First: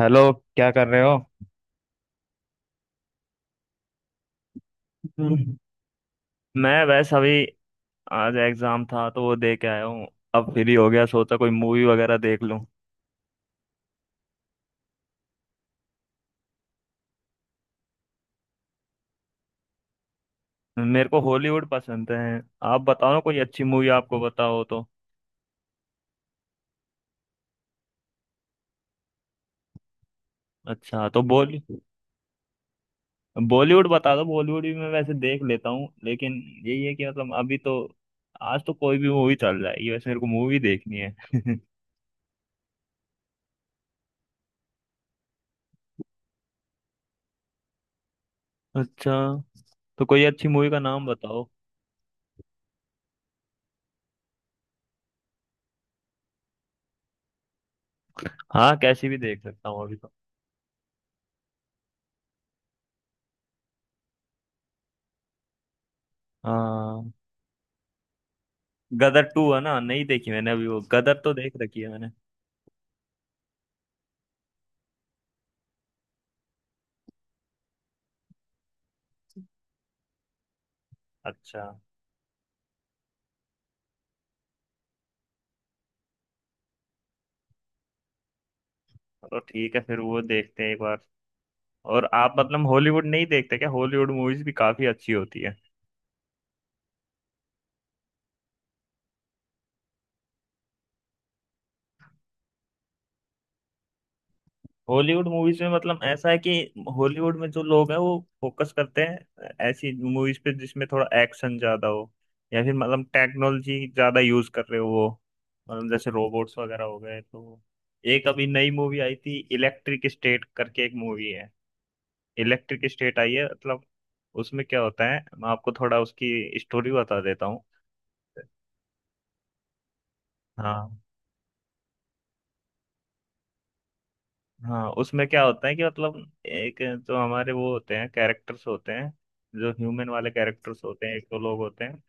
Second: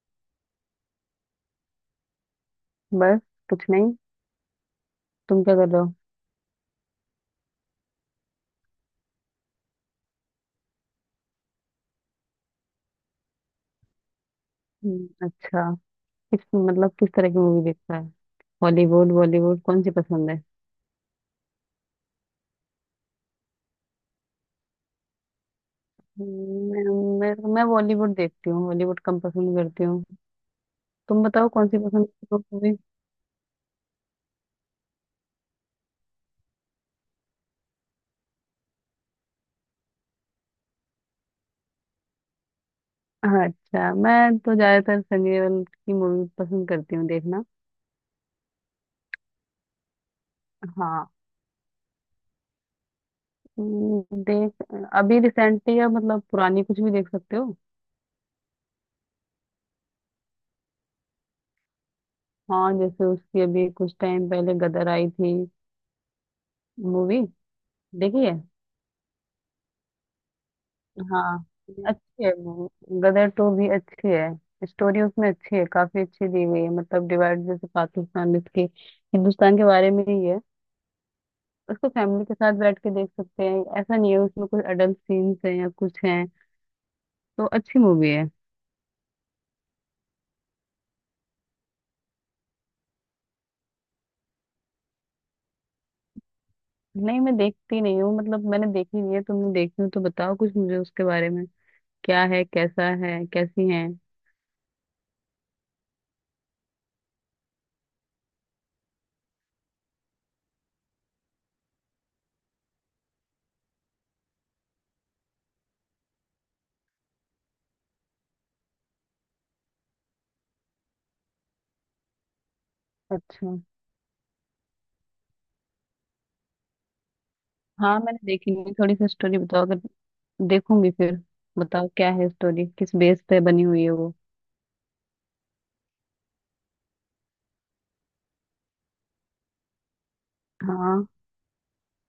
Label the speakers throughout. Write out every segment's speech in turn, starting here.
Speaker 1: Hello. क्या कर रहे हो?
Speaker 2: बस कुछ नहीं। तुम क्या
Speaker 1: हम्म।
Speaker 2: कर रहे हो?
Speaker 1: मैं बस अभी, आज एग्जाम था तो वो दे के आया हूँ। अब फ्री हो गया, सोचा कोई मूवी वगैरह देख लूँ।
Speaker 2: अच्छा। किस तरह की मूवी देखता है? हॉलीवुड बॉलीवुड कौन सी पसंद है?
Speaker 1: मेरे को हॉलीवुड पसंद है। आप बताओ ना कोई अच्छी मूवी, आपको बताओ तो।
Speaker 2: मैं बॉलीवुड देखती हूँ, हॉलीवुड कम पसंद करती हूँ।
Speaker 1: अच्छा, तो
Speaker 2: तुम बताओ कौन सी पसंद करती हो मूवी?
Speaker 1: बॉलीवुड बता दो। बॉलीवुड भी मैं वैसे देख लेता हूँ, लेकिन यही है कि मतलब अभी तो, आज तो कोई भी मूवी चल जाएगी, वैसे मेरे को मूवी देखनी है।
Speaker 2: हाँ, अच्छा मैं तो ज्यादातर सनी देओल की मूवी पसंद करती हूँ देखना।
Speaker 1: अच्छा, तो कोई अच्छी मूवी का नाम
Speaker 2: हाँ।
Speaker 1: बताओ।
Speaker 2: देख अभी रिसेंटली या मतलब पुरानी कुछ भी देख सकते हो।
Speaker 1: हाँ, कैसी भी देख सकता हूँ अभी तो।
Speaker 2: हाँ जैसे उसकी अभी कुछ टाइम पहले गदर आई थी
Speaker 1: हाँ,
Speaker 2: मूवी, देखी है?
Speaker 1: गदर टू है ना? नहीं देखी मैंने अभी, वो गदर तो
Speaker 2: हाँ
Speaker 1: देख रखी है मैंने।
Speaker 2: अच्छी है वो। गदर टू भी अच्छी है, स्टोरी उसमें अच्छी है, काफी अच्छी दी हुई है, मतलब डिवाइड जैसे पाकिस्तान इसके हिंदुस्तान के बारे में ही है।
Speaker 1: अच्छा,
Speaker 2: उसको फैमिली के साथ बैठ के देख सकते हैं, ऐसा नहीं है उसमें कुछ अडल्ट सीन्स हैं या कुछ हैं। तो अच्छी मूवी है।
Speaker 1: तो ठीक है फिर वो देखते हैं एक बार। और आप मतलब हॉलीवुड नहीं देखते क्या? हॉलीवुड मूवीज भी काफी अच्छी होती है।
Speaker 2: नहीं मैं देखती नहीं हूँ, मतलब मैंने देखी नहीं है। तुमने देखी हो तो बताओ कुछ मुझे उसके बारे में, क्या है, कैसा है, कैसी है?
Speaker 1: हॉलीवुड मूवीज में मतलब ऐसा है कि हॉलीवुड में जो लोग हैं वो फोकस करते हैं ऐसी मूवीज पे जिसमें थोड़ा एक्शन ज्यादा हो, या फिर मतलब टेक्नोलॉजी ज्यादा यूज कर रहे हो वो, मतलब जैसे रोबोट्स वगैरह हो गए तो। एक अभी नई मूवी आई थी, इलेक्ट्रिक स्टेट करके एक मूवी है। इलेक्ट्रिक स्टेट आई है,
Speaker 2: अच्छा।
Speaker 1: मतलब उसमें क्या होता है, मैं आपको थोड़ा उसकी स्टोरी बता देता हूँ।
Speaker 2: हाँ मैंने देखी नहीं, थोड़ी सी स्टोरी बताओ अगर, देखूंगी
Speaker 1: हाँ।
Speaker 2: फिर। बताओ क्या है स्टोरी, किस बेस पे बनी हुई है वो?
Speaker 1: हाँ, उसमें क्या होता है कि मतलब, एक तो हमारे वो होते हैं, कैरेक्टर्स होते हैं, जो ह्यूमन वाले कैरेक्टर्स होते
Speaker 2: हाँ
Speaker 1: हैं, एक तो लोग होते हैं।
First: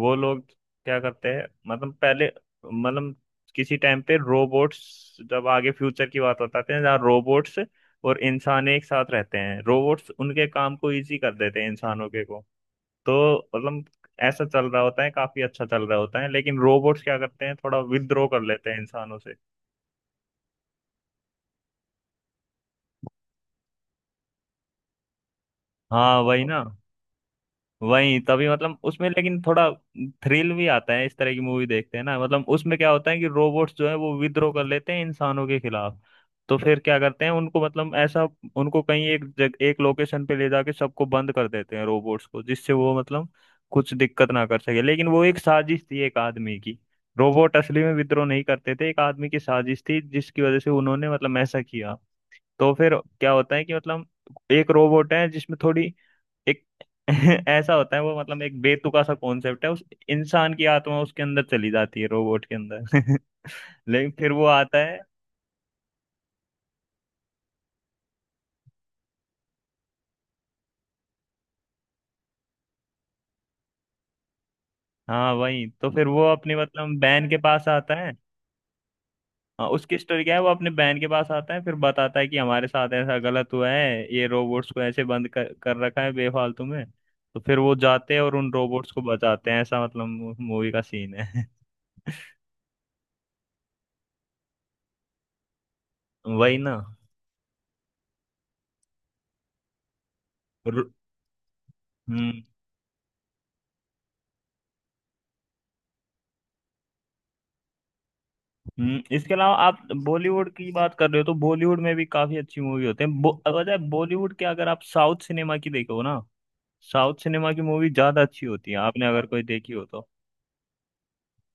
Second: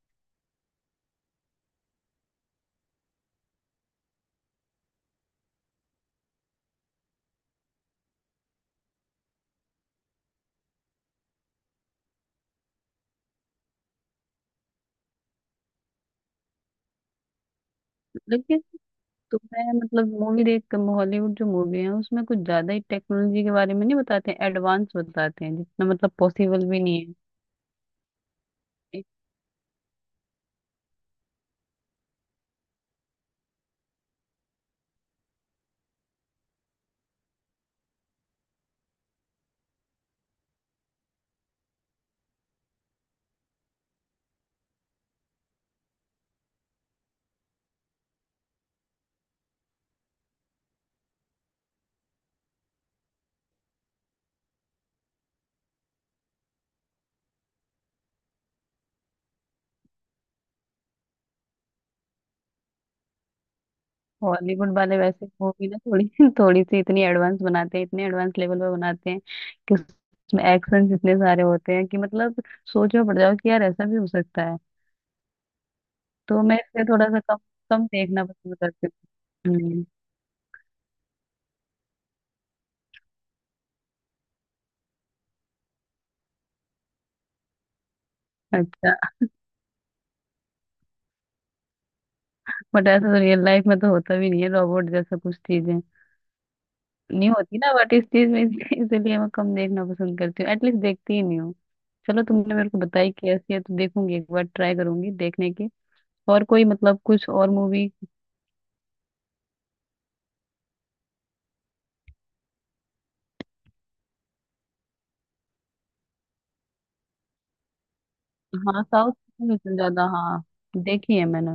Speaker 1: वो लोग क्या करते हैं, मतलब पहले मतलब किसी टाइम पे, रोबोट्स, जब आगे फ्यूचर की बात बताते हैं जहाँ रोबोट्स और इंसान एक साथ रहते हैं, रोबोट्स उनके काम को इजी कर देते हैं, इंसानों के को। तो मतलब ऐसा चल रहा होता है, काफी अच्छा चल रहा होता है, लेकिन रोबोट्स क्या करते हैं, थोड़ा विद्रोह कर
Speaker 2: लेकिन
Speaker 1: लेते हैं इंसानों से।
Speaker 2: तुम्हें मतलब मूवी देख हॉलीवुड जो मूवी है उसमें कुछ ज्यादा ही टेक्नोलॉजी के बारे में नहीं बताते हैं, एडवांस बताते हैं जितना मतलब
Speaker 1: हाँ, वही ना।
Speaker 2: पॉसिबल भी नहीं
Speaker 1: वही तभी मतलब
Speaker 2: है।
Speaker 1: उसमें, लेकिन थोड़ा थ्रिल भी आता है। इस तरह की मूवी देखते हैं ना, मतलब उसमें क्या होता है कि रोबोट्स जो है वो विद्रोह कर लेते हैं इंसानों के खिलाफ। तो फिर क्या करते हैं उनको, मतलब ऐसा, उनको कहीं एक लोकेशन पे ले जाके सबको बंद कर देते हैं, रोबोट्स को, जिससे वो मतलब कुछ दिक्कत ना कर सके। लेकिन वो एक साजिश थी, एक आदमी की। रोबोट असली में विद्रोह नहीं करते थे, एक आदमी की साजिश थी, जिसकी वजह से उन्होंने मतलब ऐसा किया। तो फिर क्या होता है कि मतलब, एक रोबोट है जिसमें थोड़ी, एक, ऐसा होता है वो, मतलब एक बेतुका सा कॉन्सेप्ट है। उस इंसान की आत्मा उसके अंदर चली जाती है, रोबोट के अंदर। लेकिन फिर वो
Speaker 2: हॉलीवुड
Speaker 1: आता
Speaker 2: वाले
Speaker 1: है।
Speaker 2: वैसे मूवी ना थोड़ी थोड़ी सी इतनी एडवांस बनाते हैं, इतने एडवांस लेवल पर बनाते हैं कि उसमें एक्शन इतने सारे होते हैं कि मतलब सोचो पड़ जाओ कि यार ऐसा भी हो सकता है।
Speaker 1: हाँ, वही, तो फिर वो
Speaker 2: तो
Speaker 1: अपने
Speaker 2: मैं इसलिए
Speaker 1: मतलब
Speaker 2: थोड़ा सा
Speaker 1: बहन के
Speaker 2: कम
Speaker 1: पास
Speaker 2: कम
Speaker 1: आता है।
Speaker 2: देखना पसंद करती हूँ।
Speaker 1: हाँ, उसकी स्टोरी क्या है, वो अपने बहन के पास आता है, फिर बताता है कि हमारे साथ ऐसा गलत हुआ है, ये रोबोट्स को ऐसे बंद कर रखा है बेफालतू में। तो फिर वो जाते हैं और उन रोबोट्स
Speaker 2: अच्छा।
Speaker 1: को बचाते हैं, ऐसा मतलब मूवी का सीन है।
Speaker 2: बट ऐसा तो रियल लाइफ में तो होता भी नहीं है, रोबोट जैसा कुछ चीजें
Speaker 1: वही ना।
Speaker 2: नहीं होती ना, व्हाट इस चीज में, इसलिए इसलिए मैं कम देखना पसंद करती हूँ, एटलीस्ट
Speaker 1: रो-
Speaker 2: देखती ही नहीं हूँ। चलो
Speaker 1: हम्म
Speaker 2: तुमने मेरे को बताई कि ऐसी है तो देखूंगी एक बार, ट्राई करूंगी देखने की। और कोई मतलब कुछ और मूवी?
Speaker 1: इसके अलावा, आप बॉलीवुड की बात कर रहे हो तो बॉलीवुड में भी काफी अच्छी मूवी होते हैं, अगर बॉलीवुड के अगर आप साउथ सिनेमा की देखो ना। साउथ सिनेमा की मूवी ज्यादा अच्छी होती है,
Speaker 2: हाँ
Speaker 1: आपने
Speaker 2: साउथ
Speaker 1: अगर कोई
Speaker 2: में
Speaker 1: देखी हो
Speaker 2: ज्यादा
Speaker 1: तो।
Speaker 2: हाँ देखी है मैंने।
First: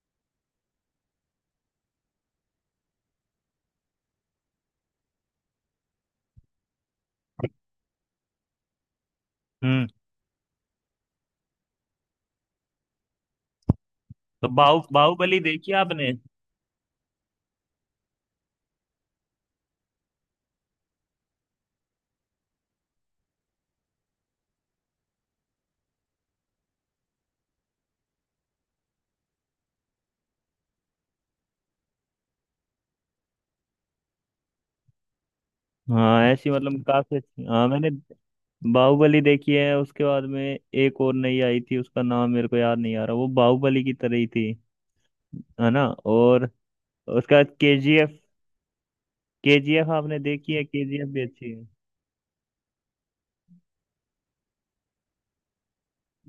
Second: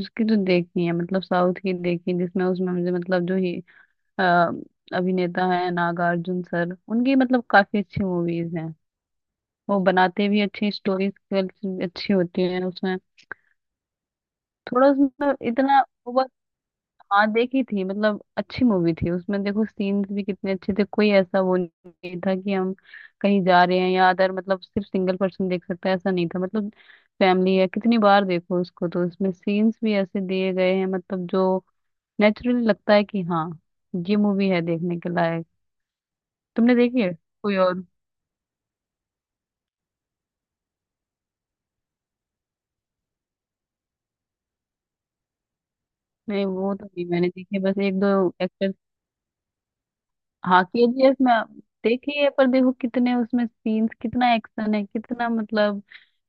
Speaker 2: उसकी तो देखी है, मतलब साउथ की देखी, जिसमें उसमें मुझे मतलब जो ही अ, अभिनेता है नागार्जुन सर, उनकी मतलब काफी अच्छी मूवीज हैं। वो
Speaker 1: हम्म
Speaker 2: बनाते भी अच्छी स्टोरीज, अच्छी होती है उसमें।
Speaker 1: तो
Speaker 2: थोड़ा उसमें
Speaker 1: बाहुबली देखी है
Speaker 2: इतना,
Speaker 1: आपने?
Speaker 2: हाँ देखी थी मतलब अच्छी मूवी थी, उसमें देखो सीन्स भी कितने अच्छे थे, कोई ऐसा वो नहीं था कि हम कहीं जा रहे हैं या अदर, मतलब सिर्फ सिंगल पर्सन देख सकता है ऐसा नहीं था, मतलब फैमिली है कितनी बार देखो उसको, तो उसमें सीन्स भी ऐसे दिए गए हैं मतलब जो नेचुरली लगता है कि हाँ ये मूवी है देखने के लायक।
Speaker 1: हाँ, ऐसी
Speaker 2: तुमने
Speaker 1: मतलब
Speaker 2: देखी है
Speaker 1: काफी अच्छी।
Speaker 2: कोई
Speaker 1: हाँ,
Speaker 2: और?
Speaker 1: मैंने बाहुबली देखी है, उसके बाद में एक और नई आई थी, उसका नाम मेरे को याद नहीं आ रहा, वो बाहुबली की तरह ही थी, है ना?
Speaker 2: नहीं
Speaker 1: और
Speaker 2: वो तो नहीं मैंने
Speaker 1: उसके बाद
Speaker 2: देखी है, बस एक
Speaker 1: केजीएफ।
Speaker 2: दो एक्टर्स।
Speaker 1: केजीएफ आपने देखी है?
Speaker 2: हाँ, के जी
Speaker 1: केजीएफ
Speaker 2: एफ
Speaker 1: भी
Speaker 2: में
Speaker 1: अच्छी
Speaker 2: देखी है, पर देखो कितने उसमें सीन्स, कितना एक्शन है, कितना मतलब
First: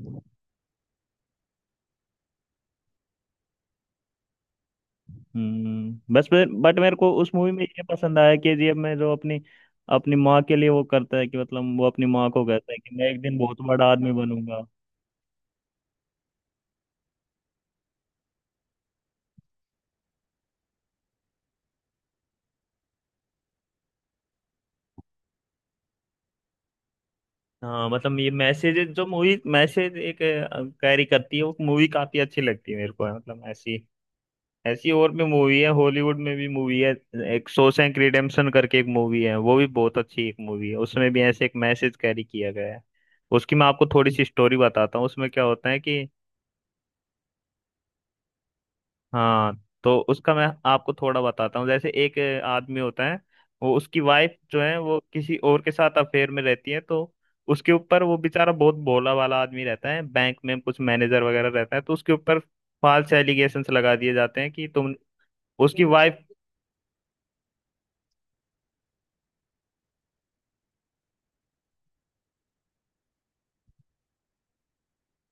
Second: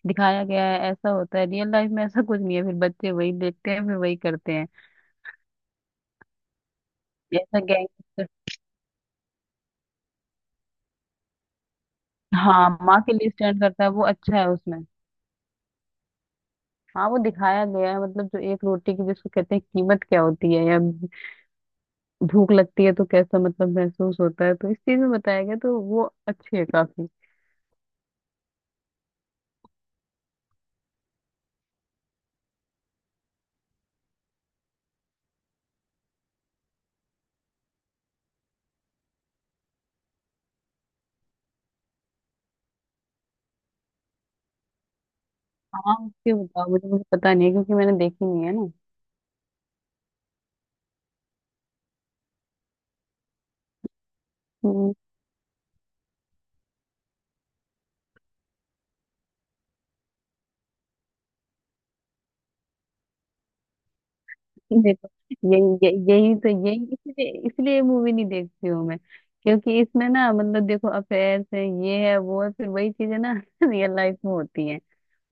Speaker 1: है।
Speaker 2: दिखाया गया है, ऐसा होता है रियल लाइफ में? ऐसा कुछ नहीं है, फिर बच्चे वही देखते हैं फिर वही करते हैं,
Speaker 1: बस, बट मेरे को उस मूवी
Speaker 2: जैसा
Speaker 1: में ये पसंद
Speaker 2: गैंगस्टर।
Speaker 1: आया, केजीएफ में, जो अपनी, अपनी माँ के लिए वो करता है, कि मतलब वो अपनी माँ को
Speaker 2: हाँ
Speaker 1: कहता है कि
Speaker 2: माँ
Speaker 1: मैं
Speaker 2: के
Speaker 1: एक
Speaker 2: लिए
Speaker 1: दिन बहुत
Speaker 2: स्टैंड करता
Speaker 1: बड़ा
Speaker 2: है वो,
Speaker 1: आदमी
Speaker 2: अच्छा है
Speaker 1: बनूंगा।
Speaker 2: उसमें। हाँ वो दिखाया गया है, मतलब जो एक रोटी की जिसको कहते हैं कीमत क्या होती है, या भूख लगती है तो कैसा मतलब महसूस होता है, तो इस चीज में बताया गया, तो वो अच्छी है काफी।
Speaker 1: हाँ, मतलब ये मैसेज जो मूवी मैसेज एक कैरी करती है, वो मूवी काफी अच्छी लगती है मेरे को, मतलब ऐसी, ऐसी और भी मूवी है, हॉलीवुड में भी मूवी है। एक शॉशैंक रिडेम्पशन करके एक मूवी है, वो भी बहुत अच्छी एक मूवी है, उसमें भी ऐसे एक मैसेज कैरी किया गया है। उसकी मैं आपको थोड़ी सी स्टोरी बताता हूँ, उसमें क्या होता है
Speaker 2: हाँ
Speaker 1: कि,
Speaker 2: उसके बताओ मुझे, मुझे पता नहीं है क्योंकि मैंने देखी नहीं है।
Speaker 1: हाँ, तो उसका मैं आपको थोड़ा बताता हूँ। जैसे एक आदमी होता है। वो, उसकी वाइफ जो है
Speaker 2: ना
Speaker 1: वो किसी और के साथ अफेयर में रहती है। तो उसके ऊपर, वो बेचारा बहुत भोला वाला आदमी रहता है, बैंक में कुछ मैनेजर वगैरह रहता है, तो उसके ऊपर फाल्स एलिगेशंस लगा दिए जाते हैं कि तुम,
Speaker 2: देखो,
Speaker 1: उसकी
Speaker 2: यही यही
Speaker 1: वाइफ।
Speaker 2: यही तो यही इसलिए इसलिए मूवी नहीं देखती हूँ मैं, क्योंकि इसमें ना मतलब देखो अफेयर्स है ये है वो है, फिर वही चीजें ना रियल लाइफ में होती हैं,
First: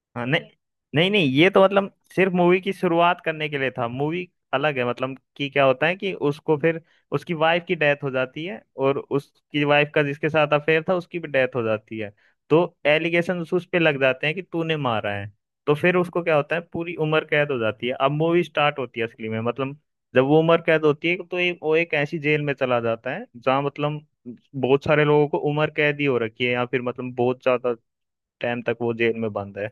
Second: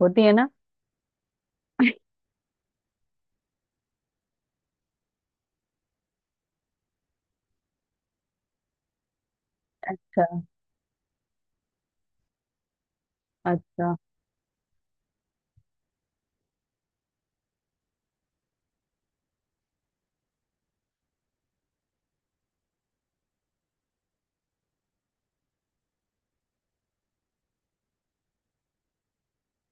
Speaker 2: होती
Speaker 1: हाँ,
Speaker 2: है
Speaker 1: नहीं
Speaker 2: ना।
Speaker 1: नहीं, नहीं ये तो मतलब सिर्फ मूवी की शुरुआत करने के लिए था। मूवी अलग है, मतलब कि क्या होता है कि उसको फिर, उसकी वाइफ की डेथ हो जाती है, और उसकी वाइफ का
Speaker 2: अच्छा।
Speaker 1: जिसके साथ अफेयर था उसकी भी डेथ हो जाती है। तो एलिगेशन उस पे
Speaker 2: अच्छा
Speaker 1: लग जाते हैं कि तूने मारा है। तो फिर उसको क्या होता है, पूरी उम्र कैद हो जाती है। अब मूवी स्टार्ट होती है असली में, मतलब, जब वो उम्र कैद होती है तो, एक वो एक ऐसी जेल में चला जाता है जहाँ मतलब बहुत सारे लोगों को उम्र कैद ही हो रखी है, या फिर मतलब बहुत ज्यादा टाइम तक वो जेल में बंद है।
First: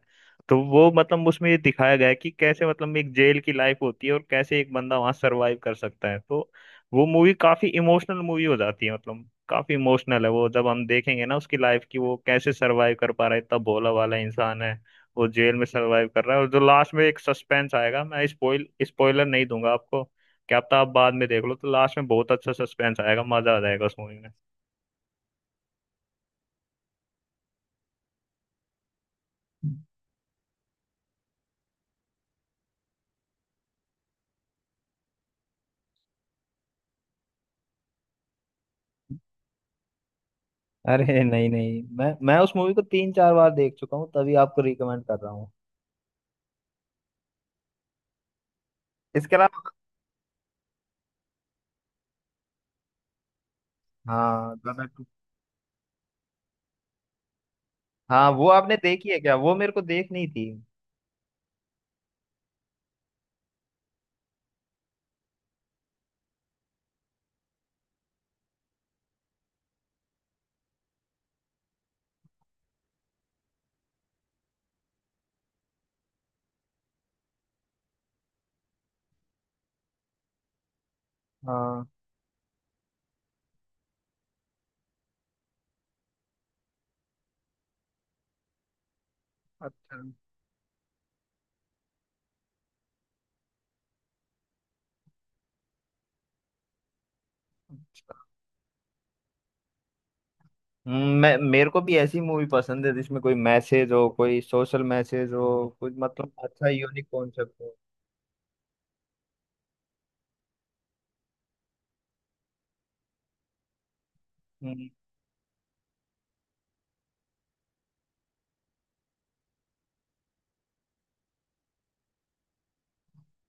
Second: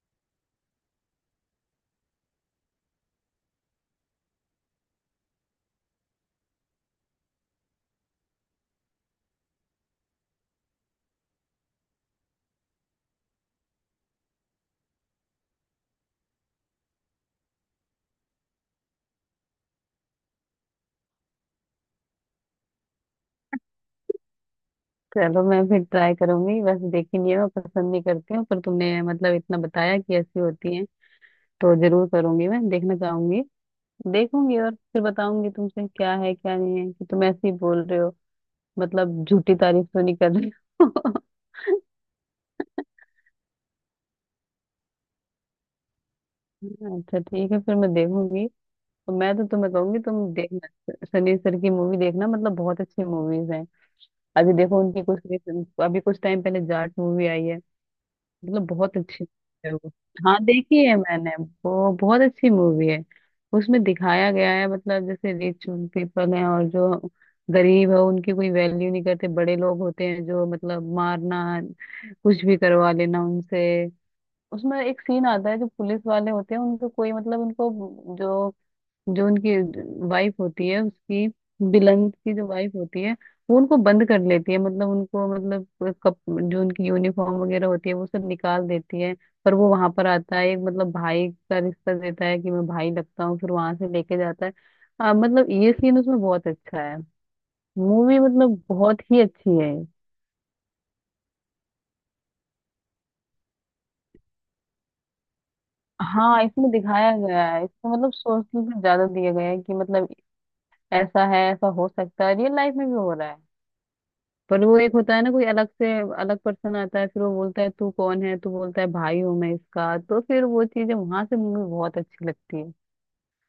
Speaker 1: तो वो मतलब उसमें ये दिखाया गया है कि कैसे मतलब एक जेल की लाइफ होती है, और कैसे एक बंदा वहां सरवाइव कर सकता है। तो वो मूवी काफी इमोशनल मूवी हो जाती है, मतलब काफी इमोशनल है वो, जब हम देखेंगे ना, उसकी लाइफ की वो कैसे सरवाइव कर पा रहा है, इतना भोला वाला इंसान है वो, जेल में सरवाइव कर रहा है। और जो लास्ट में एक सस्पेंस आएगा, मैं स्पॉइलर नहीं दूंगा आपको। क्या पता आप बाद में देख लो, तो लास्ट में बहुत अच्छा सस्पेंस आएगा, मजा आ जाएगा उस मूवी
Speaker 2: चलो मैं फिर ट्राई करूंगी, वैसे देखी नहीं है, मैं पसंद नहीं करती हूँ, पर तुमने मतलब इतना
Speaker 1: में।
Speaker 2: बताया कि ऐसी होती है तो जरूर करूंगी, मैं देखना चाहूंगी। देखूंगी और फिर बताऊंगी तुमसे क्या है क्या नहीं है, कि तुम ऐसे ही बोल रहे हो मतलब झूठी तारीफ तो नहीं कर रहे हो।
Speaker 1: अरे नहीं नहीं, मैं उस मूवी को तीन चार बार देख चुका हूँ, तभी आपको रिकमेंड कर रहा हूँ।
Speaker 2: अच्छा ठीक है फिर मैं देखूंगी। तो मैं
Speaker 1: इसके
Speaker 2: तो
Speaker 1: अलावा,
Speaker 2: तुम्हें कहूंगी तुम देखना सनी सर की मूवी देखना, मतलब बहुत अच्छी मूवीज हैं। अभी
Speaker 1: हाँ
Speaker 2: देखो
Speaker 1: दादा
Speaker 2: उनकी
Speaker 1: टू।
Speaker 2: कुछ अभी कुछ टाइम पहले जाट मूवी आई है,
Speaker 1: हाँ, वो
Speaker 2: मतलब
Speaker 1: आपने
Speaker 2: बहुत
Speaker 1: देखी है
Speaker 2: अच्छी
Speaker 1: क्या? वो मेरे
Speaker 2: है
Speaker 1: को
Speaker 2: वो।
Speaker 1: देखनी
Speaker 2: हाँ
Speaker 1: थी।
Speaker 2: देखी है मैंने, वो बहुत अच्छी मूवी है। उसमें दिखाया गया है मतलब जैसे रिच पीपल हैं और जो गरीब है उनकी कोई वैल्यू नहीं करते, बड़े लोग होते हैं जो मतलब मारना कुछ भी करवा लेना उनसे। उसमें एक सीन आता है, जो पुलिस वाले होते हैं उनको कोई मतलब, उनको जो जो उनकी वाइफ होती है उसकी,
Speaker 1: हाँ।
Speaker 2: बिलन की जो वाइफ होती है, वो उनको बंद कर लेती है, मतलब उनको मतलब जो उनकी यूनिफॉर्म वगैरह होती है वो सब निकाल देती है। पर वो वहां
Speaker 1: अच्छा।
Speaker 2: पर आता है, एक मतलब भाई का रिश्ता देता है कि मैं भाई लगता हूँ, फिर वहां से लेके जाता है। मतलब ये सीन उसमें बहुत अच्छा है। मूवी
Speaker 1: अच्छा।
Speaker 2: मतलब बहुत ही अच्छी है।
Speaker 1: मैं मेरे को भी ऐसी मूवी पसंद है जिसमें कोई मैसेज हो, कोई सोशल मैसेज हो, कुछ मतलब
Speaker 2: हाँ
Speaker 1: अच्छा
Speaker 2: इसमें
Speaker 1: यूनिक
Speaker 2: दिखाया गया
Speaker 1: कॉन्सेप्ट
Speaker 2: है,
Speaker 1: हो।
Speaker 2: इसमें मतलब सोच से ज्यादा दिया गया है कि मतलब ऐसा है ऐसा हो सकता है रियल लाइफ में भी हो रहा है। पर वो
Speaker 1: हम्म
Speaker 2: एक होता है ना, कोई अलग से अलग पर्सन आता है, फिर वो बोलता है तू कौन है, तू बोलता है भाई हूँ मैं इसका, तो फिर वो चीजें वहां से मूवी बहुत अच्छी लगती है।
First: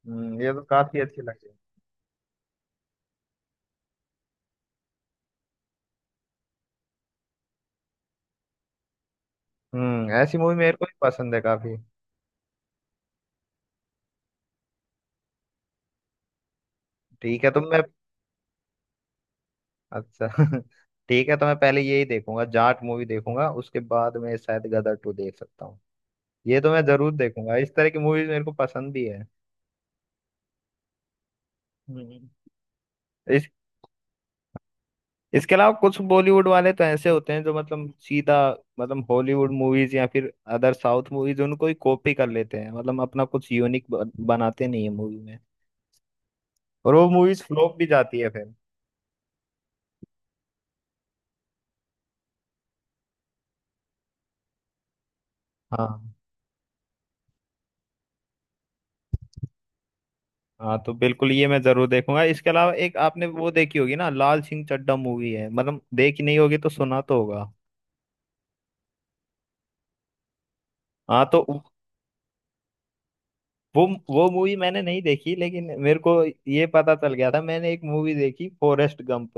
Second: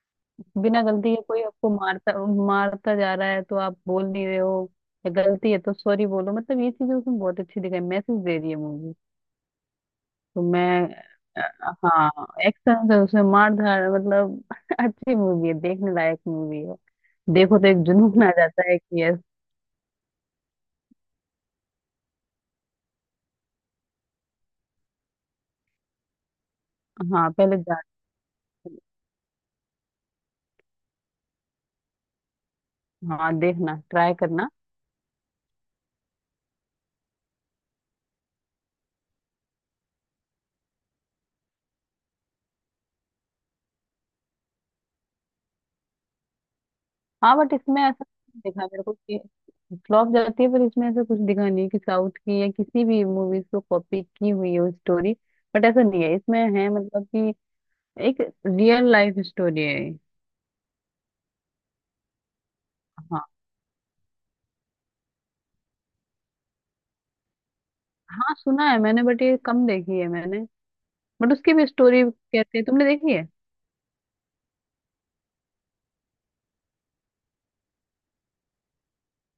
Speaker 1: ये तो
Speaker 2: बिना
Speaker 1: काफी
Speaker 2: गलती
Speaker 1: अच्छी
Speaker 2: के कोई
Speaker 1: लगी।
Speaker 2: आपको मारता मारता जा रहा है तो आप बोल नहीं रहे हो, या गलती है तो सॉरी बोलो, मतलब ये चीजें उसमें बहुत अच्छी दिखाई, मैसेज दे रही है मूवी।
Speaker 1: ऐसी
Speaker 2: तो
Speaker 1: मूवी
Speaker 2: मैं
Speaker 1: मेरे को भी पसंद है
Speaker 2: अ,
Speaker 1: काफी।
Speaker 2: हाँ एक्शन है उसमें, मार धाड़ मतलब अच्छी मूवी है, देखने लायक मूवी है।
Speaker 1: ठीक है
Speaker 2: देखो
Speaker 1: तो
Speaker 2: तो
Speaker 1: मैं
Speaker 2: एक जुनून आ जाता है कि यस।
Speaker 1: अच्छा। ठीक है, तो मैं पहले यही देखूंगा, जाट मूवी देखूंगा, उसके बाद मैं शायद गदर टू देख सकता हूँ। ये तो मैं जरूर
Speaker 2: हाँ
Speaker 1: देखूंगा,
Speaker 2: पहले
Speaker 1: इस
Speaker 2: जा।
Speaker 1: तरह की मूवीज मेरे को पसंद भी है। हम्म।
Speaker 2: हाँ
Speaker 1: इस
Speaker 2: देखना, ट्राई करना।
Speaker 1: इसके अलावा कुछ बॉलीवुड वाले तो ऐसे होते हैं जो मतलब सीधा, मतलब हॉलीवुड मूवीज या फिर अदर साउथ मूवीज उनको ही कॉपी कर लेते हैं, मतलब अपना कुछ यूनिक बनाते नहीं है मूवी में। और वो
Speaker 2: हाँ
Speaker 1: मूवीज
Speaker 2: बट
Speaker 1: फ्लॉप
Speaker 2: इसमें
Speaker 1: भी
Speaker 2: ऐसा
Speaker 1: जाती है
Speaker 2: नहीं
Speaker 1: फिर।
Speaker 2: दिखा मेरे को कि फ्लॉप जाती है, पर इसमें ऐसा कुछ दिखा नहीं है कि साउथ की या किसी भी मूवीज को कॉपी की हुई है स्टोरी, बट ऐसा नहीं
Speaker 1: हाँ।
Speaker 2: है, इसमें है मतलब कि एक रियल लाइफ स्टोरी है ये।
Speaker 1: हाँ, तो बिल्कुल ये मैं जरूर देखूंगा। इसके अलावा एक, आपने
Speaker 2: हाँ।
Speaker 1: वो देखी होगी ना, लाल सिंह चड्ढा मूवी है, मतलब देखी नहीं होगी तो सुना तो होगा।
Speaker 2: हाँ सुना है मैंने बट ये कम देखी है मैंने।
Speaker 1: हाँ,
Speaker 2: बट
Speaker 1: तो
Speaker 2: उसकी भी स्टोरी कहते हैं, तुमने देखी है?
Speaker 1: वो वो मूवी मैंने नहीं देखी, लेकिन मेरे को ये पता चल गया था। मैंने एक मूवी देखी, फॉरेस्ट गंप,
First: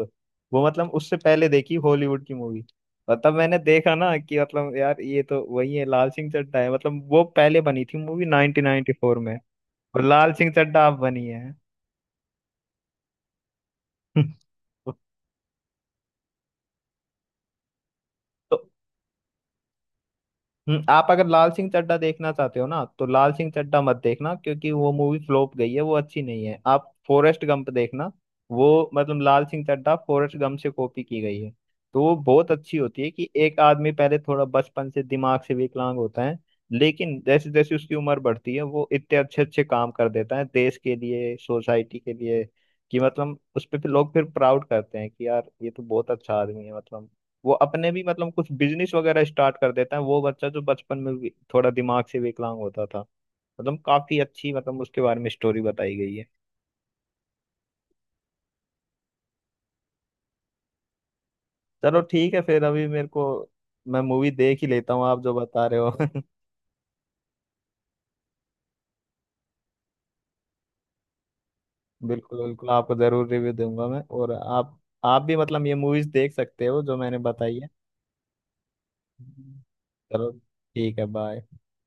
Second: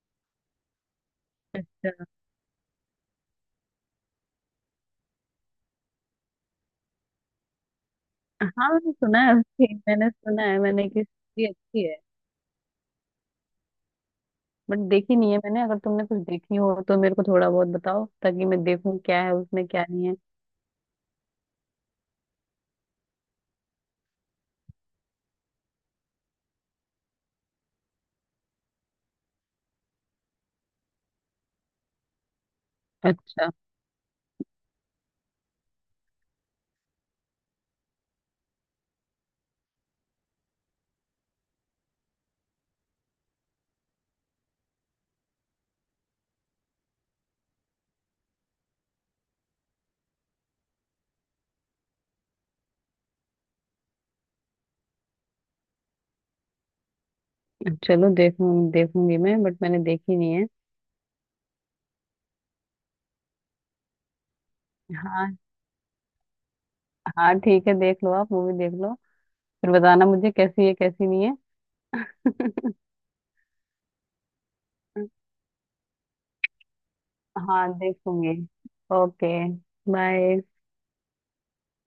Speaker 1: वो मतलब उससे पहले देखी,
Speaker 2: अच्छा।
Speaker 1: हॉलीवुड की मूवी। और तब मैंने देखा ना कि मतलब यार ये तो वही है, लाल सिंह चड्ढा है, मतलब वो पहले बनी थी मूवी
Speaker 2: हाँ मैंने
Speaker 1: 1994
Speaker 2: सुना है
Speaker 1: में।
Speaker 2: उसकी,
Speaker 1: और
Speaker 2: मैंने
Speaker 1: लाल
Speaker 2: सुना
Speaker 1: सिंह
Speaker 2: है
Speaker 1: चड्ढा
Speaker 2: मैंने
Speaker 1: अब
Speaker 2: कि
Speaker 1: बनी है।
Speaker 2: स्टोरी अच्छी है, बट देखी नहीं है मैंने, अगर तुमने कुछ देखी हो तो मेरे को थोड़ा बहुत बताओ ताकि
Speaker 1: तो
Speaker 2: मैं देखूं क्या है उसमें क्या नहीं है।
Speaker 1: आप अगर लाल सिंह चड्ढा देखना चाहते हो ना, तो लाल सिंह चड्ढा मत देखना, क्योंकि वो मूवी फ्लॉप गई है, वो अच्छी नहीं है, आप फॉरेस्ट गंप देखना। वो मतलब लाल सिंह चड्ढा फॉरेस्ट गंप से कॉपी की गई है। तो वो बहुत अच्छी होती है कि
Speaker 2: अच्छा
Speaker 1: एक आदमी पहले थोड़ा बचपन से दिमाग से विकलांग होता है। लेकिन जैसे जैसे उसकी उम्र बढ़ती है, वो इतने अच्छे अच्छे काम कर देता है, देश के लिए, सोसाइटी के लिए, कि मतलब उस पर फिर लोग फिर प्राउड करते हैं कि यार ये तो बहुत अच्छा आदमी है। मतलब वो अपने भी मतलब कुछ बिजनेस वगैरह स्टार्ट कर देता है, वो बच्चा जो बचपन में भी थोड़ा दिमाग से विकलांग होता था। मतलब काफी अच्छी, मतलब उसके बारे में स्टोरी बताई गई है।
Speaker 2: चलो देखूंगी मैं, बट मैंने देखी नहीं है।
Speaker 1: चलो, ठीक है फिर, अभी मेरे को मैं मूवी देख ही लेता हूँ, आप जो
Speaker 2: हाँ।
Speaker 1: बता रहे हो।
Speaker 2: हाँ ठीक है, देख लो आप, मूवी देख लो, फिर बताना मुझे कैसी है कैसी नहीं है।
Speaker 1: बिल्कुल बिल्कुल, आपको जरूर रिव्यू दूंगा मैं, और आप भी मतलब ये मूवीज देख सकते हो जो मैंने बताई है।
Speaker 2: हाँ देखूंगी। ओके
Speaker 1: हम्म। चलो,
Speaker 2: बाय।
Speaker 1: ठीक है, बाय।